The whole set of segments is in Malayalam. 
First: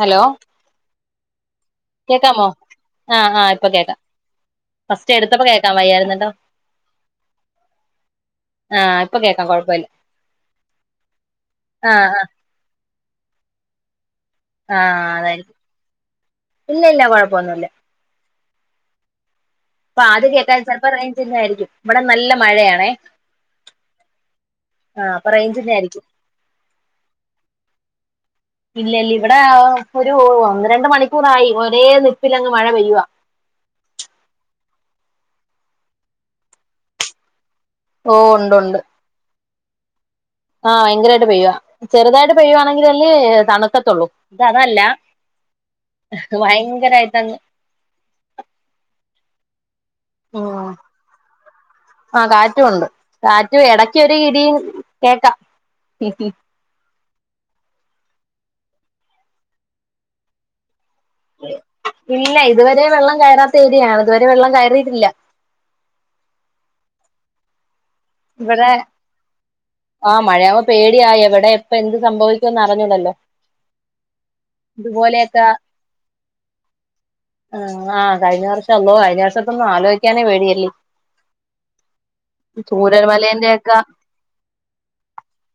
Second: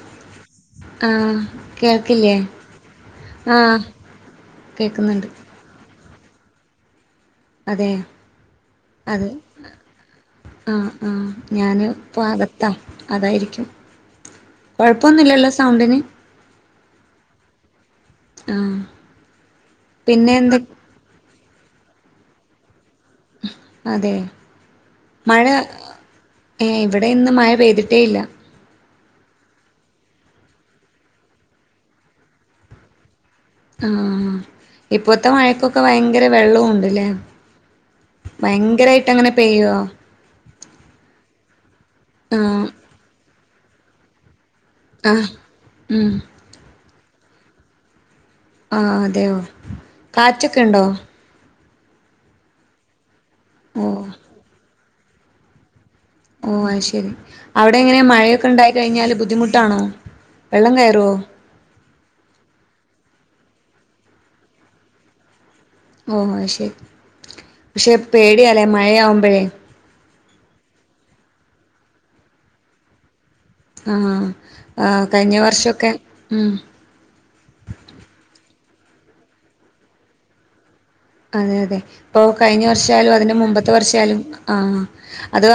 ഹലോ ആഹ് കേൾക്കില്ലേ കേക്കാമോ ആഹ് ആഹ് ഇപ്പൊ കേക്കാം. ഫസ്റ്റ് കേക്കുന്നുണ്ട് എടുത്തപ്പോ കേൾക്കാൻ വയ്യായിരുന്നുട്ടോ. അതെ അത് കൊഴപ്പമില്ല ആ ആഹ് ഞാന് ആഹ് ഇപ്പെ ആഹ് അക ത്താ അതായിരിക്കും. ആഹ് കൊഴപ്പൊന്നുല്ലല്ലോ അതായിരിക്കും സൗണ്ടിന് ഇല്ല ഇല്ല കൊഴപ്പൊന്നുല്ല. ആഹ് അപ്പൊ അത് പിന്നെ എന്ത കേൾക്കാൻ ചെലപ്പോ റേയ്ജ് ഇല്ലായിരിക്കും ഇവിടെ നല്ല മഴയാണേ. അതെ ആഹ് അപ്പൊ മഴ റേഞ്ചിന്റെ ആയിരിക്കും ഏഹ് ഇവിടെ ഇന്ന് മഴ പെയ്തിട്ടേ ഇല്ല ഇല്ലല്ല ഇവിടെ ഒരു ഒന്ന് രണ്ട് മണിക്കൂറായി ഒരേ നിപ്പിലങ്ങ് മഴ പെയ്യുവാ. ആഹ് ഇപ്പോത്തെ മഴക്കൊക്കെ ഭയങ്കര വെള്ളവും ഉണ്ട്ല്ലേ ഓഹ് ഉണ്ട് ഉണ്ട് ഭയങ്കരായിട്ട് അങ്ങനെ പെയ്യുവോ ആഹ് ഭയങ്കരമായിട്ട് പെയ്യാ ചെറുതായിട്ട് ആഹ് പെയ്യുവാണെങ്കിൽ അല്ലേ തണുക്കത്തുള്ളൂ ഇത് അതല്ല ആഹ് ഉം ഭയങ്കരയിട്ടങ്ങ് ആ അതെയോ കാറ്റെക്കെ ഇണ്ടോ ആ കാറ്റു ഉണ്ട് കാറ്റു ഓഹ് എടക്കാര് ഇടീം കേക്കാ ഓ അയ് ശരി അവിടെ എങ്ങനെ മഴയൊക്കെ ഉണ്ടായി കഴിഞ്ഞാൽ ബുദ്ധിമുട്ടാണോ വെള്ളം കയറേ ഇല്ല ഇതുവരെ വെള്ളം കയറാത്ത ഏരിയാണ് ഇതുവരെ വെള്ളം കയറിയിട്ടില്ല ഓഹ് അയ് ശരി പക്ഷേ പേടി ആലെ ഇവിടെ മഴയാകുമ്പളെയ് ആ മഴയാവുബോ പേടിയായി എവിടെ എപ്പൊ എന്ത് സംഭവിക്കുവന്ന് അറിഞ്ഞൂടല്ലോ ആഹ് ആ കഴിഞ്ഞ ഇതുപോലെയൊക്കെ വർഷക്കെ ഉം ആഹ് ആഹ് കഴിഞ്ഞ വർഷം അള്ളോ കഴിഞ്ഞ വർഷത്തൊന്നും ആലോചിക്കാനേ പേടിയല്ലേ അതെ അതെ ഇപ്പോൾ കഴിഞ്ഞ വർഷാലും അതിന്റെ ചൂരൽമലേന്റെ മുമ്പത്തെ ഒക്കെ വർഷാലും ആ അത്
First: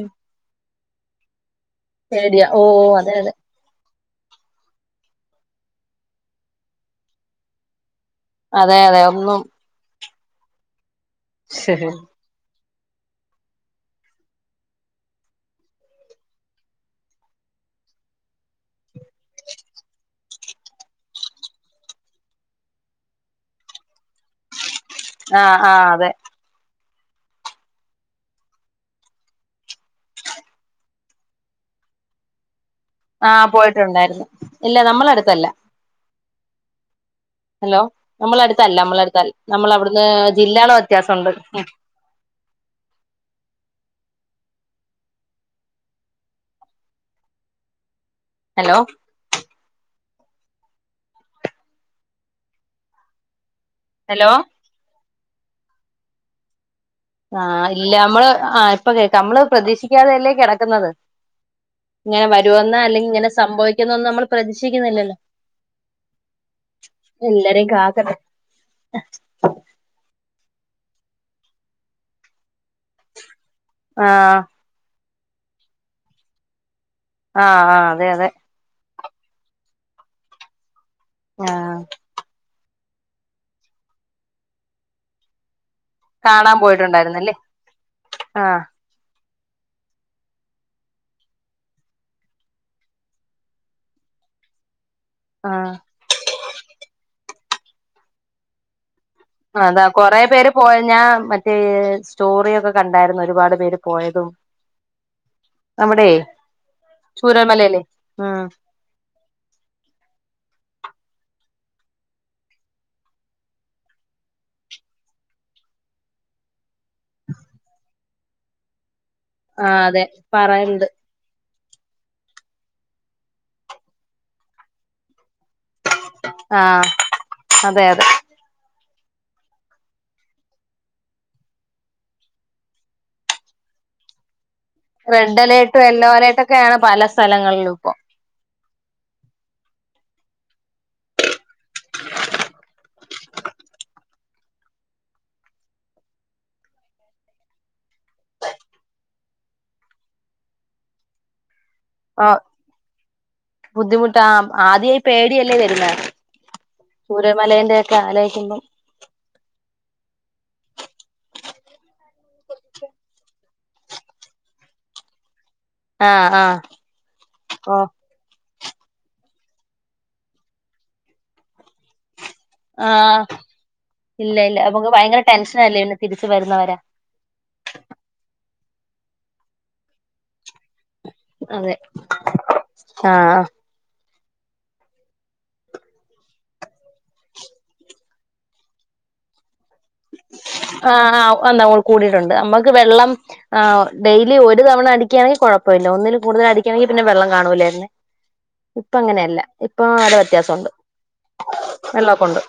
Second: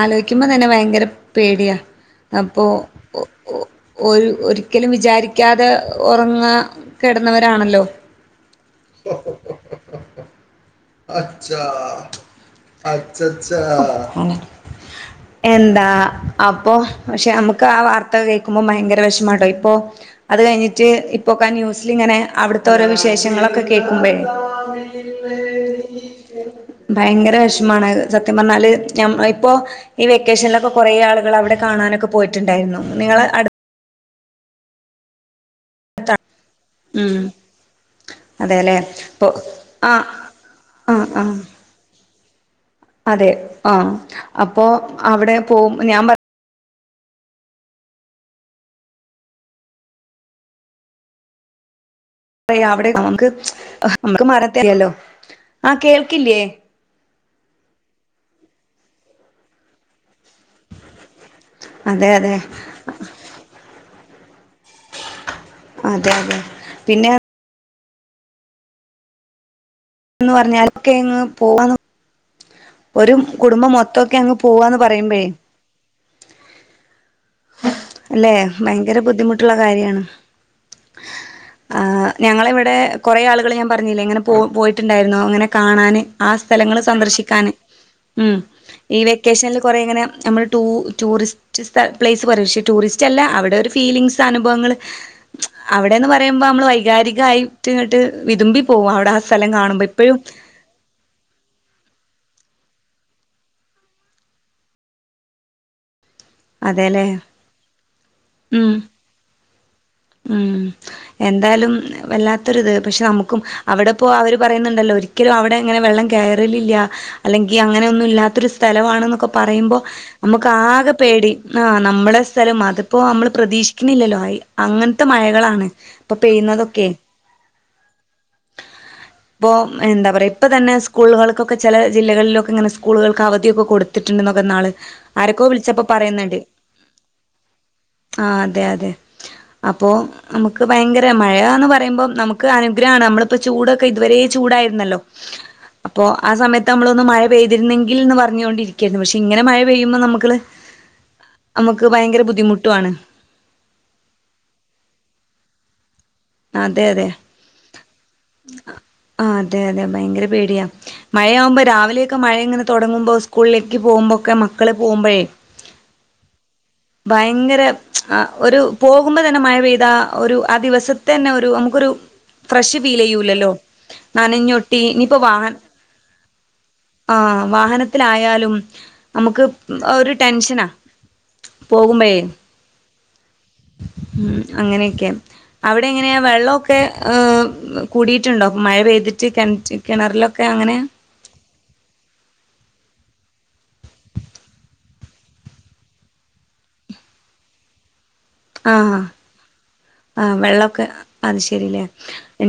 ആലോചിക്കാ ജിക്കുമ്പോ തന്നെ ഭയങ്കര പേടിയാ പേടിയാ ഓ അപ്പോ. അതെ ഓഹ് അതെ ഓഹ് ഒരു ഒരിക്കലും വിചാരിക്കാതെ ഉറങ്ങാൻ കിടന്നവരാണല്ലോ അതെ അതെ ഒന്നും അച്ചാ അച്ചച്ചാ എന്താ അപ്പൊ പക്ഷെ നമുക്ക് ആ വാർത്ത കേൾക്കുമ്പോ ഭയങ്കര വിഷമാട്ടോ ഇപ്പൊ അത് കഴിഞ്ഞിട്ട് ഇപ്പോക്കെ ആ ന്യൂസിലിങ്ങനെ അവിടുത്തെ ഓരോ വിശേഷങ്ങളൊക്കെ കേൾക്കുമ്പോ ആഹ് ഭയങ്കര വിഷമാണ് അത് സത്യം പറഞ്ഞാല് ഞ ഇപ്പോ ഈ വെക്കേഷനിലൊക്കെ കൊറേ ആളുകൾ അവിടെ കാണാനൊക്കെ പോയി ട്ടുണ്ടായിരുന്നു നിങ്ങള് ആഹ് അടു പോയിട്ടുണ്ടായിരുന്നു ഇല്ല നമ്മള അടുത്തല്ല [unintelligible] ഉം ഹലോ നമ്മള അടുത്തല്ല അതെല്ലേ നമ്മള അപ്പൊ അടുത്തല്ല നമ്മള ആ അവിടുന്ന് ജില്ലകളെ ആ ആ വ്യത്യാസണ്ട് ഉം അതെ ആഹ് അപ്പോ അവിടെ പോ ഞാൻ പറ ഹലോ പറയാ അവിടെ നമുക്ക് ഹലോ മരത്തെ ആഹ് കേൾക്കില്ലേ ആഹ് ഇല്ല നമ്മള് ആഹ് ഇപ്പൊ കേക്കാം നമ്മള് പ്രതീക്ഷിക്കാതെല്ലേ കിട ക്കുന്നത് അതെ ഇങ്ങനെ അതെ വരുമെന്നോ അല്ലെങ്കിൽ ഇങ്ങനെ സംഭവിക്കുന്നന്നും നമ്മൾ പ്രതീക്ഷിക്കുന്നില്ലല്ലോ അതെ അതെ പിന്നെ എല്ലരെയും കാക്കട്ടെ എന്ന് പറഞ്ഞാലൊക്കെ എങ്ങ് പോവാ നോ ഒരു കുടുംബം മൊത്തൊക്കെ അങ്ങ് ആഹ് പോവാന്ന് പറയുമ്പയേയ് ആഹ് ആഹ് അതെ അതെ അല്ലെ ഭയങ്കര ബുദ്ധിമുട്ടുള്ള കാര്യാണ് ആഹ് ഞങ്ങളിവിടെ കൊറേ ആളുകൾ ഞാൻ പറഞ്ഞില്ലേ ഇങ്ങനെ പോവാന് പോയിട്ടുണ്ടായിരുന്നു അങ്ങനെ കാണാൻ ആ കാണാൻ സ്ഥലങ്ങൾ പോയിട്ടുണ്ടായിരുന്നല്ലേ സന്ദർശിക്കാൻ ഉം ആഹ് ഈ വെക്കേഷനിൽ കൊറെ ഇങ്ങനെ നമ്മൾ ടൂ ടൂറിസ്റ്റ് സ്ഥ പ്ലേസ് പോലെ പക്ഷേ ടൂറിസ്റ്റ് റ്റല്ല അവിടെ ഒരു ഫീലിംങ്ങ്സ് അനുഭവങ്ങള് ആഹ് അവിടെന്ന് പറയുമ്പോ നമ്മള് വൈകാരികായിട്ട് ഇങ്ങട്ട് വിതുമ്പി പോവും അവിടെ ആ സ്ഥല ആഹ് അതാ കൊറേ പേര് പോയ ഞാൻ മറ്റേ സ്റ്റോറി ഒക്കെ കണ്ടായിരുന്നു ഒരുപാട് പേര് പോയതും അവിടെയ് അതെല്ലേ ചൂരൽമലയിലെ ഉം ഉം എന്തായാലും വല്ലാത്തൊരിത് പക്ഷെ നമുക്കും അവിടെ പോ അവര് പറയുന്നുണ്ടല്ലോ ഒരിക്കലും അവിടങ്ങനെ വെള്ളം കേറലില്ല അല്ലെങ്കിൽ അങ്ങനൊന്നും ഇല്ലാത്തൊരു സ്ഥലവാണെന്നും പറയുമ്പോ ആഹ് അതെ നമുക്ക് പറയണ്ട് ആകെ പേടി ആഹ് നമ്മളെ സ്ഥലം അതിപ്പോ നമ്മള് പ്രതീക്ഷിക്കുന്നില്ലല്ലോ ആയി അങ്ങനത്തെ മഴകളാണ് ഇപ്പൊ ആഹ് പെയ്യുന്നതൊക്കെയ് അതെ അതെ ഇപ്പോ എന്താ പറയാ ഇപ്പ തന്നെ സ്കൂളുകൾക്കൊക്കെ ചെല ജില്ലകളിലൊക്കെ ഇങ്ങനെ സ്കൂളുകൾക്ക് അവധിയൊക്കെ കൊടു ത്തിട്ടുണ്ടെന്നൊക്കെ ഇന്നാള് റെഡ് ആരൊക്കോ അലേർട്ടും വിളിച്ചപ്പോ യെല്ലോ പറയുന്നുണ്ട്. അലേർട്ടും ഒക്കെയാണ് പല സ്ഥലങ്ങളിലും ഇപ്പൊ ആഹ് അതെ അതെ അപ്പോ നമുക്ക് ഭയങ്കര മഴാന്ന് പറയുമ്പം നമുക്ക് അനുഗ്രഹാണ് നമ്മളിപ്പോ ചൂടൊക്കെ ഇതുവരെ ചൂടായിരുന്നല്ലോ അപ്പൊ ആ സമയത്ത് നമ്മളൊന്ന് മഴ പെയ്തിരുന്നെങ്കിൽ എന്ന് പറഞ്ഞോണ്ടിരിക്കായിരുന്നു പക്ഷെ ഇങ്ങനെ മഴ പെയ്യുമ്പോ നമ്മള് നമുക്ക് ഭയങ്കര ആഹ് ബുദ്ധിമുട്ടും ആണ് ബുദ്ധിമുട്ടാ ആദ്യ ഈ പേടിയല്ലേ വരുന്നേ അതെ അതെ ചൂരൽമലന്റെ ഒക്കെ ആലോയ്ക്കുമ്പം അതെ അതെ ഭയങ്കര പേടിയാ മഴയാവുമ്പോ രാവിലെയൊക്കെ മഴ ഇങ്ങനെ തൊടങ്ങുമ്പോ സ്കൂളിലേക്ക് പോകുമ്പോക്കെ മക്കൾ പോകുമ്പഴേ ആഹ് ആഹ് ഭയങ്കര ഓഹ് ആ ഒരു പോകുമ്പോ തന്നെ മഴ പെയ്താ ഒരു ആ ദിവസത്തെന്നെ ഒരു നമുക്കൊരു ഫ്രഷ് ഫീൽ ആഹ് ചെയ്യൂലല്ലോ ഇല്ല ഇല്ല നനഞ്ഞൊട്ടി നമുക്ക് ഇനിപ്പൊ ഭയങ്കര വാഹൻ, ടെൻഷനല്ലേ പിന്നെ തിരിച്ച് വരുന്നവരെ ആഹ് വാഹനത്തിലായാലും നമുക്ക് ഒരു ടെൻഷനാ. അതെ പോകുമ്പഴേ ആഹ് ഉം അങ്ങനെയൊക്കെ. അവിടെ എങ്ങനെയാ വെള്ള ഒക്കെ കൂടിയിട്ടുണ്ടോ മഴ പെയ്തിട്ട് കെൻ്റ്റ് ആഹ് ആഹ് എന്താ ഓഹ് കൂടിയിട്ടുണ്ട് നമ്മക്ക് വെള്ളം ആഹ് ഡെയിലി ഒരു തവണ അടിക്ക്യാണെങ്കി കുഴപ്പ ഇല്ല. ഒന്നിൽ കൂടുതൽ അടിക്കാണെങ്കിൽ പിന്നെ വെള്ളം കാണൂല്ലായിര്ന്ന്. ആ ഇപ്പ അങ്ങനെയല്ല ഇപ്പൊ നല്ല ആ വ്യത്യാസം ഉണ്ട് വെള്ളമൊക്കെ വെള്ളമൊക്കെ ഉണ്ട്.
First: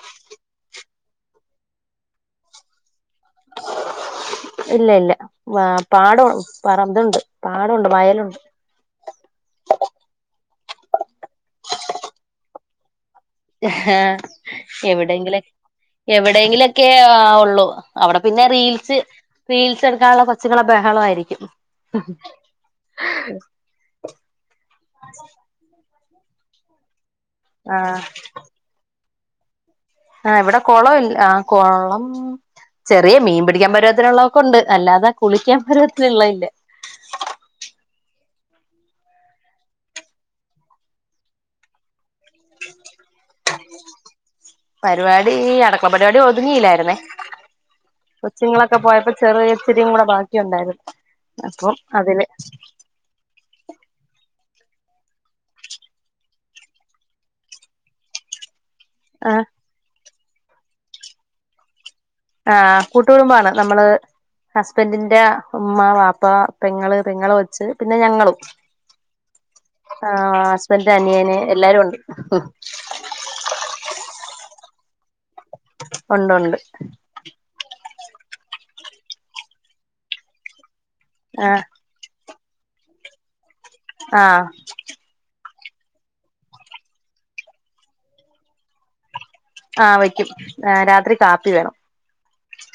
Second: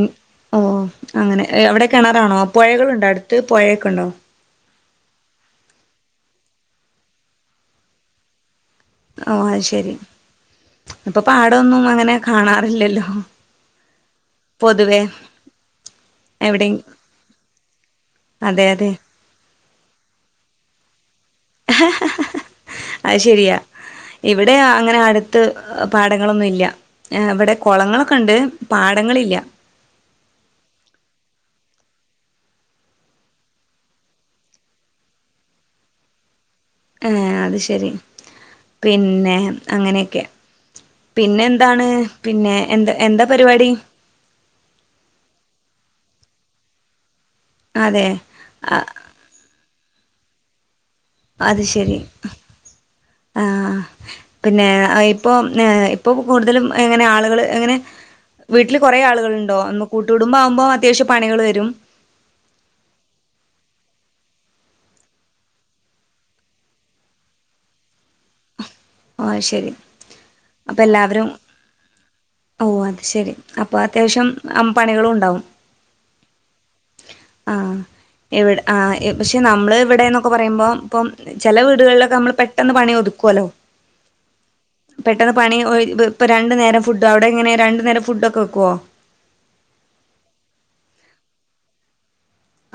ഓഹ് അങ്ങനെ. എഅവിടെ കിണറാണോ പൊഴകളുണ്ടോ അടുത്ത്, പൊഴൊക്കെണ്ടോ? ഇല്ല ഇല്ല വാ പാടവാണ് പറ ഇതുണ്ട് പാടുണ്ട് വയലുണ്ട്. ഓഹ് അത് ശെരി. ഇപ്പൊ പാട ഒന്നും അങ്ങനെ കാണാറില്ലല്ലോ. എഹ്ആഹ് പൊതുവേ എവിടെയെങ്കില് എവിടെയും എവിടെയെങ്കിലൊക്കെ ഉള്ളൂ. അവിടെ പിന്നെ അതെ അതെ റീൽസ് റീൽച്ചെടുക്കാനുള്ള കൊച്ചുങ്ങളെ ബഹളമായിയിരിക്കും. അഹ് ശരിയാ. ഇവിടെ അങ്ങനെ അടുത്ത് പാടങ്ങളൊന്നു ഇല്ല്യ. ഏഹ് ഇവടെ ആഹ് കൊളങ്ങളൊക്കെണ്ട്. പാടങ്ങളില്ല്യ. ആഹ് ഇവിടെ കൊളവിൽ, ആഹ് കൊളം ചെറിയ മീൻ പിടിക്കാൻ പരുവത്തിലുള്ള ഒക്ക ഉണ്ട്. അല്ലാതെ കുളിക്ക്യാൻ പരുവത്തിലുള്ളത് ഇല്ല. ഏഹ് അത് ശരി. പിന്നെ, അങ്ങനെയൊക്കെ. പിന്നെന്താണ്? പിന്നെ, എന്താ എന്താ പരിവാടി? പരിവാടീ അട്ക്കള പരിവാടി ഒതുങ്ങിയില്ലായിരുന്നേ. അതെ കൊച്ചുങ്ങളൊക്കെ അ പോയപ്പ ചെറിയ ഇച്ചിരിയും കൂടെ ബാക്കിയുണ്ടായിരുന്നു. അത് അപ്പം ശരി അതില്. ആഹ് പിന്നെ ഇപ്പോം ഏഹ് ഇപ്പപ്പ കൂടുതലും ഇങ്ങനെ ആളുകൾ ങ്ങനെ വീട്ടിൽ കൊറെ ആഹ് ആളുകളുണ്ടോ? നമ്മ കൂട്ടുകുടുംമ്പാവുമ്പോ അത്യാവശ്യം പണികൾ വരും. ആഹ് കൂട്ടുകുടുംബാണ് നമ്മള്. ഹസ്ബൻഡിന്റെ ഉമ്മ, വാപ്പ, പെങ്ങള്, പെങ്ങളെ കൊച്ച് പിന്നെ ഞങ്ങളും. ആഹ് ശരി ആഹ് അപ്പൊ ഹസ്ബന്റിൻ്റെ അനിയന് എല്ലാരും ഉണ്ട്. ഒഹ് അത് ശരി. അപ്പോ അത്യാവശ്യം അം പണികളൂണ്ടാവും. ഒണ്ടുണ്ട്. ആഹ്. ഇവിട് ആഹ് പക്ഷേ നമ്മൾ ഇവടേന്നൊക്കെ പറയുമ്പം, ഇപ്പം ചെല ആഹ് വീടുകളിലൊക്കെ നമ്മൾ പെട്ടെന്ന് പണി ഒതുക്കോല്ലോ. ആഹ് പെട്ടെന്ന് പണി ഒ വ് ഇപ്പം രണ്ടു നേരം ഫുഡ്, അവിടെ എങ്ങനെയാ രണ്ടു നേരം ഫുഡ് ഒക്കെ വെക്ക്വോ? ആഹ് വെക്ക്യും. ഏഹ് രാത്രി കാപ്പി വേണം.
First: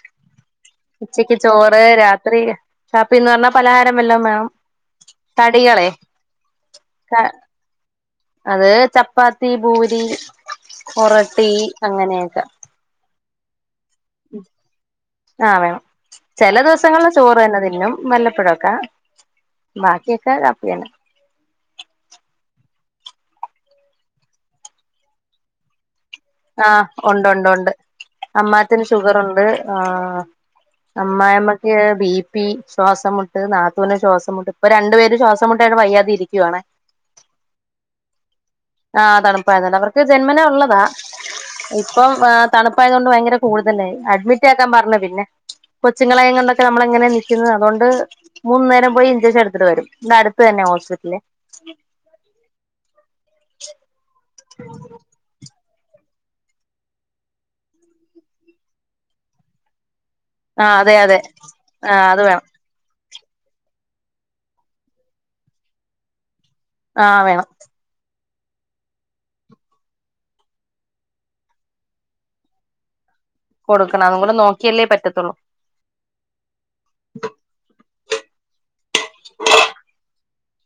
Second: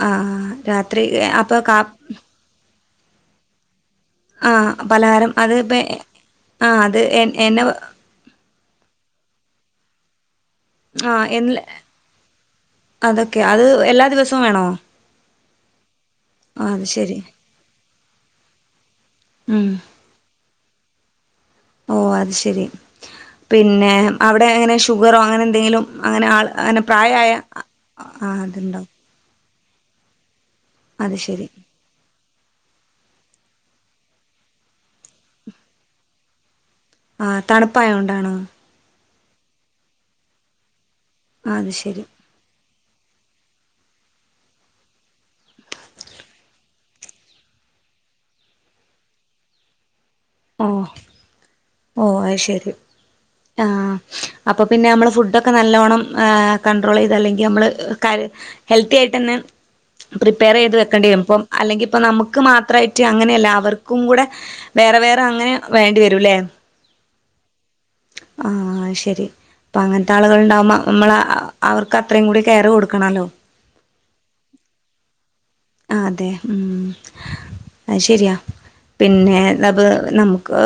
ആഹ് രാത്രി ഉച്ചയ്ക്ക് അപ്പൊ കാ ചോറ് രാത്രി, കാപ്പീന്ന് പറഞ്ഞാ പലഹാരം വെല്ലോം വേണം. ആഹ് പലഹാരം അത് ഇപ്പ തടികളെ ആഹ് അത് എൻ എന്ന അത് ചപ്പാത്തി പൂരി ആഹ് ഒറട്ടി എൻലെ, അങ്ങനെയൊക്കെ അതൊക്കെ അത് എല്ലാ ദിവസവും വേണോ ആഹ് വേണം. ചെല ആഹ് അത് ദിവസങ്ങളില് ശരി ചോറ് തന്നെ തിന്നും. വല്ലപ്പൊഴൊക്കെ, ഉം ബാക്കിയൊക്കെ കാപ്പിയാണ്. ഓഹ് അത് ശരി. പിന്നെ അവിടെ അങ്ങനെ ഷുഗറോ അങ്ങനെ എന്തെങ്കിലും അങ്ങനെ ആൾ അങ്ങനെ ആഹ് പ്രായമായ ഒണ്ടൊണ്ടൊണ്ട് ആഹ് അമ്മാച്ചന് അതുണ്ടാവും ഷുഗറൊണ്ട് ആഹ് അത് ശരി അമ്മായമ്മക്ക് ബീ പീ ശ്വാസംമുട്ട് നാത്തൂന് ശ്വാസംമുട്ട് ഇപ്പ രണ്ടു പേരും ശ്വാസംമുട്ടായിട്ട് വയ്യാതിരിക്കുവാണേ ആഹ് തണുപ്പായോണ്ടാണോ ആഹ് തണുപ്പായതോണ്ട് അവർക്ക് ജന്മനാ ഉള്ളതാ ആ അത് ശരി ഇപ്പം [unintelligible] തണുപ്പായതുകൊണ്ട് ഭയങ്കര കൂടുതലായി അഡ്മിറ്റ് ആക്കാൻ പറഞ്ഞ് പിന്നെ കൊച്ചുങ്ങളേയും കൊണ്ടൊക്കെ നമ്മളെങ്ങനെയാ നിക്കുന്നത് അതുകൊണ്ട് മൂന്നു നേരം പോയി ഇഞ്ചക്ഷനെടുത്തിട്ട് വരും ഇവ്ടടു ത്തന്നെയാ ഓഹ് ഹോസ്പിറ്റല് ഓ അയ് ശരി ആഹ് അപ്പൊ പിന്നെ അമ്മള് ഫുഡൊക്കെ നല്ലോണം കണ്ട്രോൾ ചെയ്ത് അല്ലെങ്കി അമ്മള് ക ഹെൽത്തി ആയിട്ടന്നെ പ്രിപ്പയർ ആഹ് ചെയ്ത് അതെ അതെ വെക്കേണ്ടിവരും അപ്പം അല്ലെങ്കി ഇപ്പ ആഹ് അത് നമുക്ക് വേണം മാത്രായി റ്റ് അങ്ങനെയല്ല അവർക്കും കൂടെ വേറെ വേറെ അങ്ങനെ വേണ്ടി വരൂല്ലേ ആഹ് വേണം ആഹ് ശരി അപ്പ അങ്ങനത്താളുകൾണ്ടാവുമ്പ അമ്മള് അവർക്ക് അത്രയും കൂടി കെയർ കൊടുക്കണല്ലോ കൊടുക്കണം അതുംകൂടെ നോക്കിയല്ലേ പറ്റത്തുള്ളൂ ആഹ് അതെ ഉം അത് ശരിയാ പിന്നെ നമുക്ക്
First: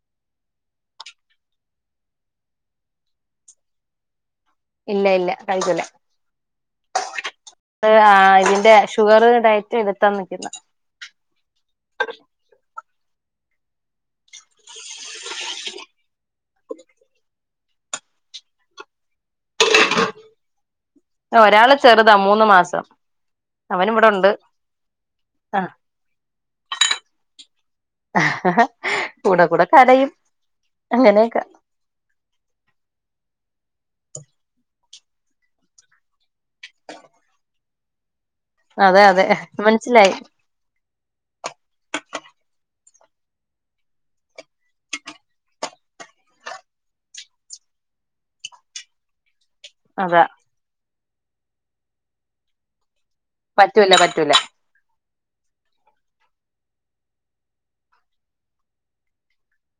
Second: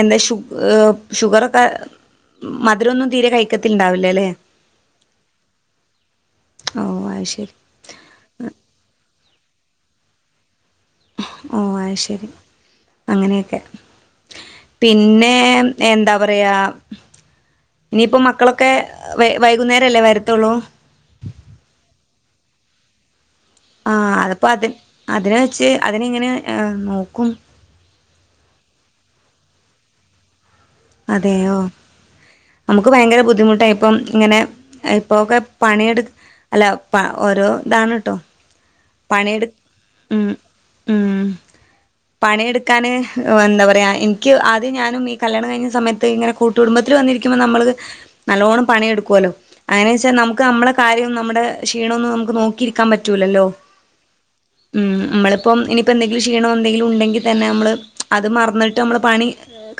എന്താ ഷ് ഷുഗറൊക്കെ മധുരൊന്നും തീരെ കയിക്കത്തിണ്ടാവില്ല അല്ലെ ഇല്ല ഇല്ല കഴിക്കൂല ഓ അത് ശരി ആഹ് ഇതിന്റെ ഷുഗറ് ഡയറ്റും എടുത്താ നിക്കുന്നെ ഓഹ് അയ് ശരി അങ്ങനെയൊക്കെ പിന്നെ എന്താ പറയാ ഇനിയിപ്പോ മക്കളൊക്കെ വൈകുന്നേരല്ലേ വരത്തുള്ളൂ ഒരാള് ചെറുതാ മൂന്ന് മാസം അവൻ ആഹ് ഇവിടുണ്ട് അതിപ്പോ അതി അതിനെ വെച്ച് അതിനെയെങ്ങനെ നോക്കും കൂടെ കൂടെ കരയും അങ്ങനെയൊക്കെ അതെയോ നമുക്ക് ഭയങ്കര ബുദ്ധിമുട്ടായിപ്പം ഇങ്ങനെ ഇപ്പോക്കെ പണിയെടു അല്ല പ ഓരോ ഇതാണ് ട്ടോ അതെ അതെ പണിയെടു മനസ്സിലായി ഉം പണിയെടുക്കാൻ എന്താ പറയാ എനിക്ക് ആദ്യം ഞാനും ഈ കല്യാണം കഴിഞ്ഞ സമയത്ത് ഇങ്ങനെ കുട് ട്ടുകുടുംബത്തില് വന്നിരിക്കുമ്പോ നമ്മള് നല്ലോണം പണിയെടുക്കുവല്ലോ അങ്ങനെ വെച്ചാ അതാ നമുക്ക് നമ്മളെ കാര്യം നമ്മുടെ ക്ഷീണം ഒന്നും നമുക്ക് നോക്കിയിരിക്കാൻ പറ്റൂലല്ലോ പറ്റൂല പറ്റൂല ഉം നമ്മളിപ്പം ഇനിയിപ്പോ എന്തെങ്കിലും ക്ഷീണം എന്തെങ്കിലും ഉണ്ടെങ്കി തന്നെ നമ്മള് അത് മറന്നിട്ട് മ്മള് പണി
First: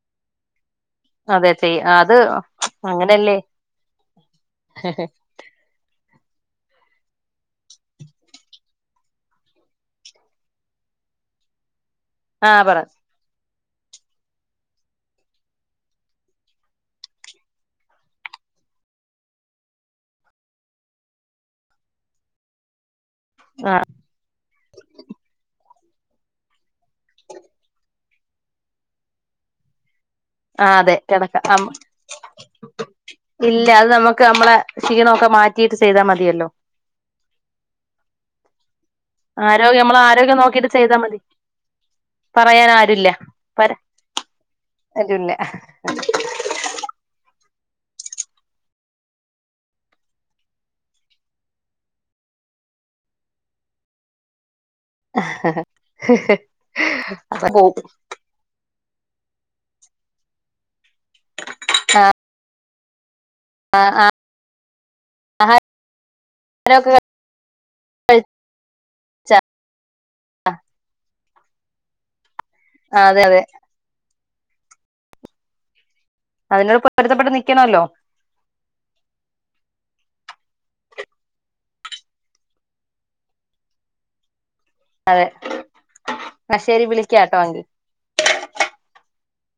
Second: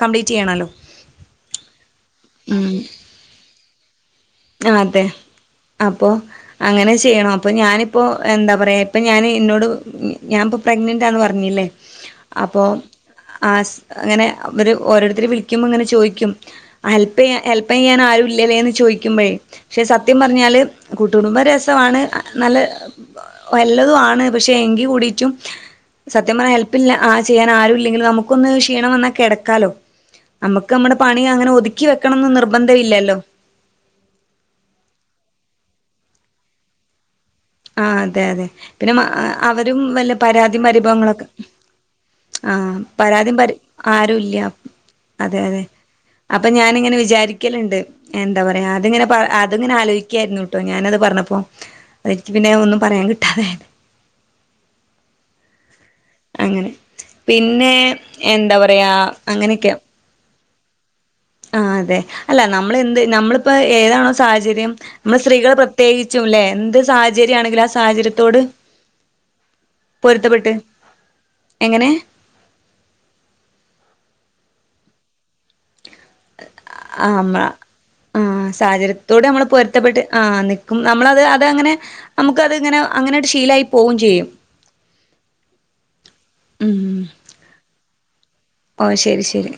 കംപ്ലീറ്റെയ്യണല്ലോ? അതെ ചെയ്യും അത് അങ്ങനല്ലേ അപ്പോ അങ്ങനെ ചെയ്യണം അപ്പോ ഞാനിപ്പോ എന്താ പറയാ ഇപ്പൊ ഞാന് ഇന്നൊട് ഞാൻപ്പോ പ്രഗ്നന്റാന്ന് പറഞ്ഞില്ലേ ആഹ് അപ്പൊ പറ ആശ് അങ്ങനെ അവര് ഓരോരുത്തര് വിളിക്കുമ്പോ ങ്ങനെ ചോദിക്കും. ഹെല്പെയ്യാ ഹെല്പെയ്യാൻ ആരൂല്ലേലേന്ന് ചോയ്ക്കുമ്പോഴേ പക്ഷെ സത്യം പറഞ്ഞാല് കൂട്ടുകുടുംബം രസവാണ് നല്ല [unintelligible] ആഹ് വല്ലതും ആണ് പക്ഷെ എങ്കി കൂടിട്ടും സത്യം പറഞ്ഞാ ഹെൽപ്പില്ല ആ ചെയ്യാൻ ആരും ഇല്ലെങ്കി നമു ക്കൊന്ന് ക്ഷീണം വന്നാ കെടക്കാലോ നമുക്ക് ആഹ് അമ്മുടെ അതെ പണി അങ്ങനെ കിടക്കാം ഒതുക്കി വെക്കണംന്ന് നിർബന്ധം ഇല്ലല്ലോ? ഇല്ല അത് നമുക്ക് നമ്മളെ ക്ഷീണംക്കെ മാറ്റീട്ട് ചെയ്താ മതിയല്ലോ? ആഹ് അതെ അതെ പിന്നെ അവരും ആരോഗ്യം നമ്മളെ വല്ല ആരോഗ്യം പരാതീം നോക്കിട്ട് ചെയ്താൽ മതി പരിഭവങ്ങളൊക്കെ പറയാൻ ആഹ് ആരുല്ല പരാതിയും പ പര ആരും ഇല്ല അതെ അതെ അപ്പൊ ഞാനിങ്ങനെ വിചാരിക്കലുണ്ട് എന്താ പറയാ അതിങ്ങനെ അതങ്ങനെ ആലോയ്ക്കായിരുന്നു ട്ടോ ഞാനത് പറഞ്ഞപ്പോ അതെനിക്ക് പിന്നെ ഒന്നും പറയാൻ കിട്ടാതെ അങ്ങനെ പിന്നെ [unintelligible] എന്താ പറയാ അങ്ങനെക്കയാ ആഹ് അതെ അല്ല നമ്മളെന്ത് നമ്മൾ ഇപ്പൊ ഏതാണോ സാഹചര്യം നമ്മൾ സ്ത്രീകൾ പ്രത്യേകിച്ചും ല്ലേ എന്ത് സാഹച ചര്യാണെങ്കിലും ആ സാഹചര്യത്തോട് പൊരുത്തപ്പെട്ട് എങ്ങനെ ആഹ് അതെ അതെ അതിനോട് പൊരുത്തപ്പെട്ട് ആഹ് നിക്കണല്ലോ ആഹ് സാഹചര്യത്തോടെ നമ്മൾ പൊരുത്തപ്പെട്ട് ആഹ് നിക്കും നമ്മളത് അത് അങ്ങനെ നമുക്ക അത്ങ്ങനെ അങ്ങനെട്ട് ഷീലായി പോകയും ചെയ്യും. അതെ ന്ന ശരി വിളിക്കാട്ടോങ്കി. ഓഹ് ശരി ശരി